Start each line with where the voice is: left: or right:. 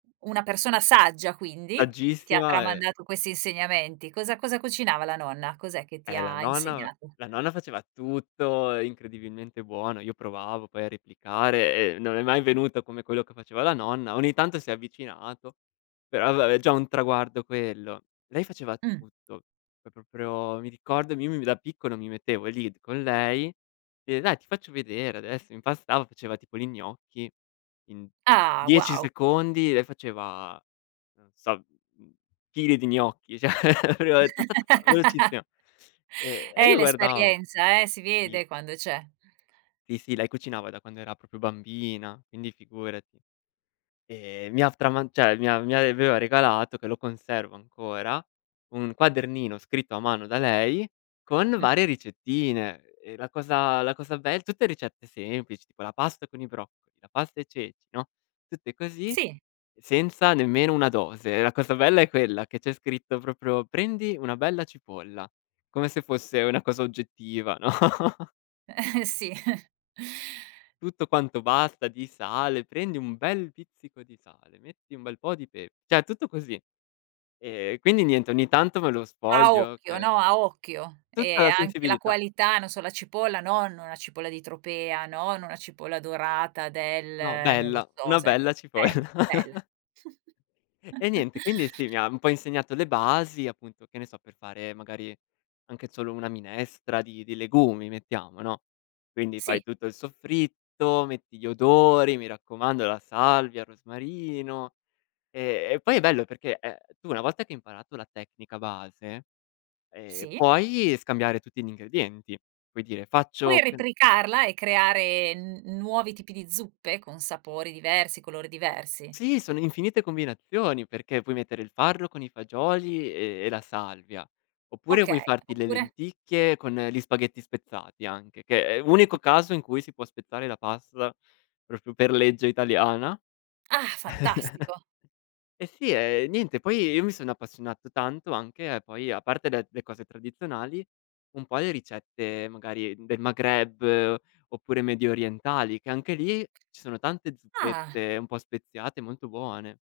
right: Una persona saggia quindi, che ti ha
left: Saggissima e
right: tramandato questi insegnamenti. Cosa cosa cucinava la nonna? Cos'è che ti
left: Eh la
right: ha
left: nonna
right: insegnato?
left: la nonna faceva tutto incredibilmente buono. Io provavo, poi, a replicare e non è mai venuto come quello che faceva la nonna. Ogni tanto, si è avvicinato, però, vabbè, è già un traguardo quello. Lei faceva
right: Mh.
left: tutto, pro proprio, mi ricordo m io mi mi da piccolo, mi mettevo lì con lei e: “Dai, ti faccio vedere adesso”. Impastava, faceva tipo li gnocchi. In
right: Ah,
left: 10
right: wow.
left: secondi, lei faceva, non so, mhmm, chili di gnocchi, cioè, [unintelligible] ta, ta, ta, velocissima. E e
right: Eh,
left: io guardavo.
right: l'esperienza, eh, si
left: Sì.
right: vede quando c'è.
left: Sì, sì, lei cucinava da quando era proprio bambina, quindi, figurati. Ehm, mi ha f trama cioè, mi a mi aveva regalato, che lo conservo ancora, un quadernino scritto a mano da lei con
right: Mh-mh.
left: varie ricettine. E la cosa la cosa be tutte ricette semplici, tipo la pasta con i broccoli, la pasta e ceci, no, tutte così,
right: Sì.
left: senza nemmeno una dose. La cosa bella è quella che c'è scritto proprio: “Prendi una bella cipolla”, come se fosse una cosa oggettiva, no?
right: Sì.
left: Tutto quanto basta di sale: "Prendi un bel pizzico di sale, metti un bel po' di pepe", cioè tutto così. Ehm, quindi niente, ogni tanto me lo
right: A
left: sfoglio
right: occhio,
left: per
right: no, a occhio.
left: Tutta
right: E
left: la
right: anche la
left: sensibilità.
right: qualità, non so, la cipolla non una cipolla di tropea, non, una cipolla dorata
left: No,
right: del non lo
left: bella,
right: so,
left: una
right: sai com
left: bella cipolla.
right: bella, bella.
left: E niente, quindi, sì, mi ha un po' insegnato le basi, appunto, che ne so, per fare, magari, anche solo una minestra di di legumi, mettiamo, no, quindi,
right: Sì.
left: fai tutto il soffritto, metti gli odori, mi raccomando, la salvia, il rosmarino. E e, poi, è bello perché è tu, una volta che hai imparato la tecnica base, ehm,
right: Sì.
left: puoi scambiare tutti gli ingredienti, puoi dire:
right: Puoi
left: “Faccio che n”
right: replicarla e creare n n nuovi tipi di zuppe con sapori diversi, colori diversi.
left: Sì, sono infinite combinazioni perché puoi mettere il farro con i fagioli e e la salvia, oppure vuoi
right: Okay,
left: farti le
right: oppure?
left: lenticchie con gli spaghetti spezzati, anche, che è l'unico
right: [unintelligible]
left: caso in cui si può spezzare la pasta proprio per legge italiana.
right: Ah, fantastico.
left: E sì, ehm, niente, poi, io mi sono appassionato tanto anche a poi, a parte de le cose tradizionali, un po' le ricette, magari, del Maghreb, oppure mediorientali, che, anche lì, ci sono tante
right: Ah.
left: zuppette un po' speziate, molto buone.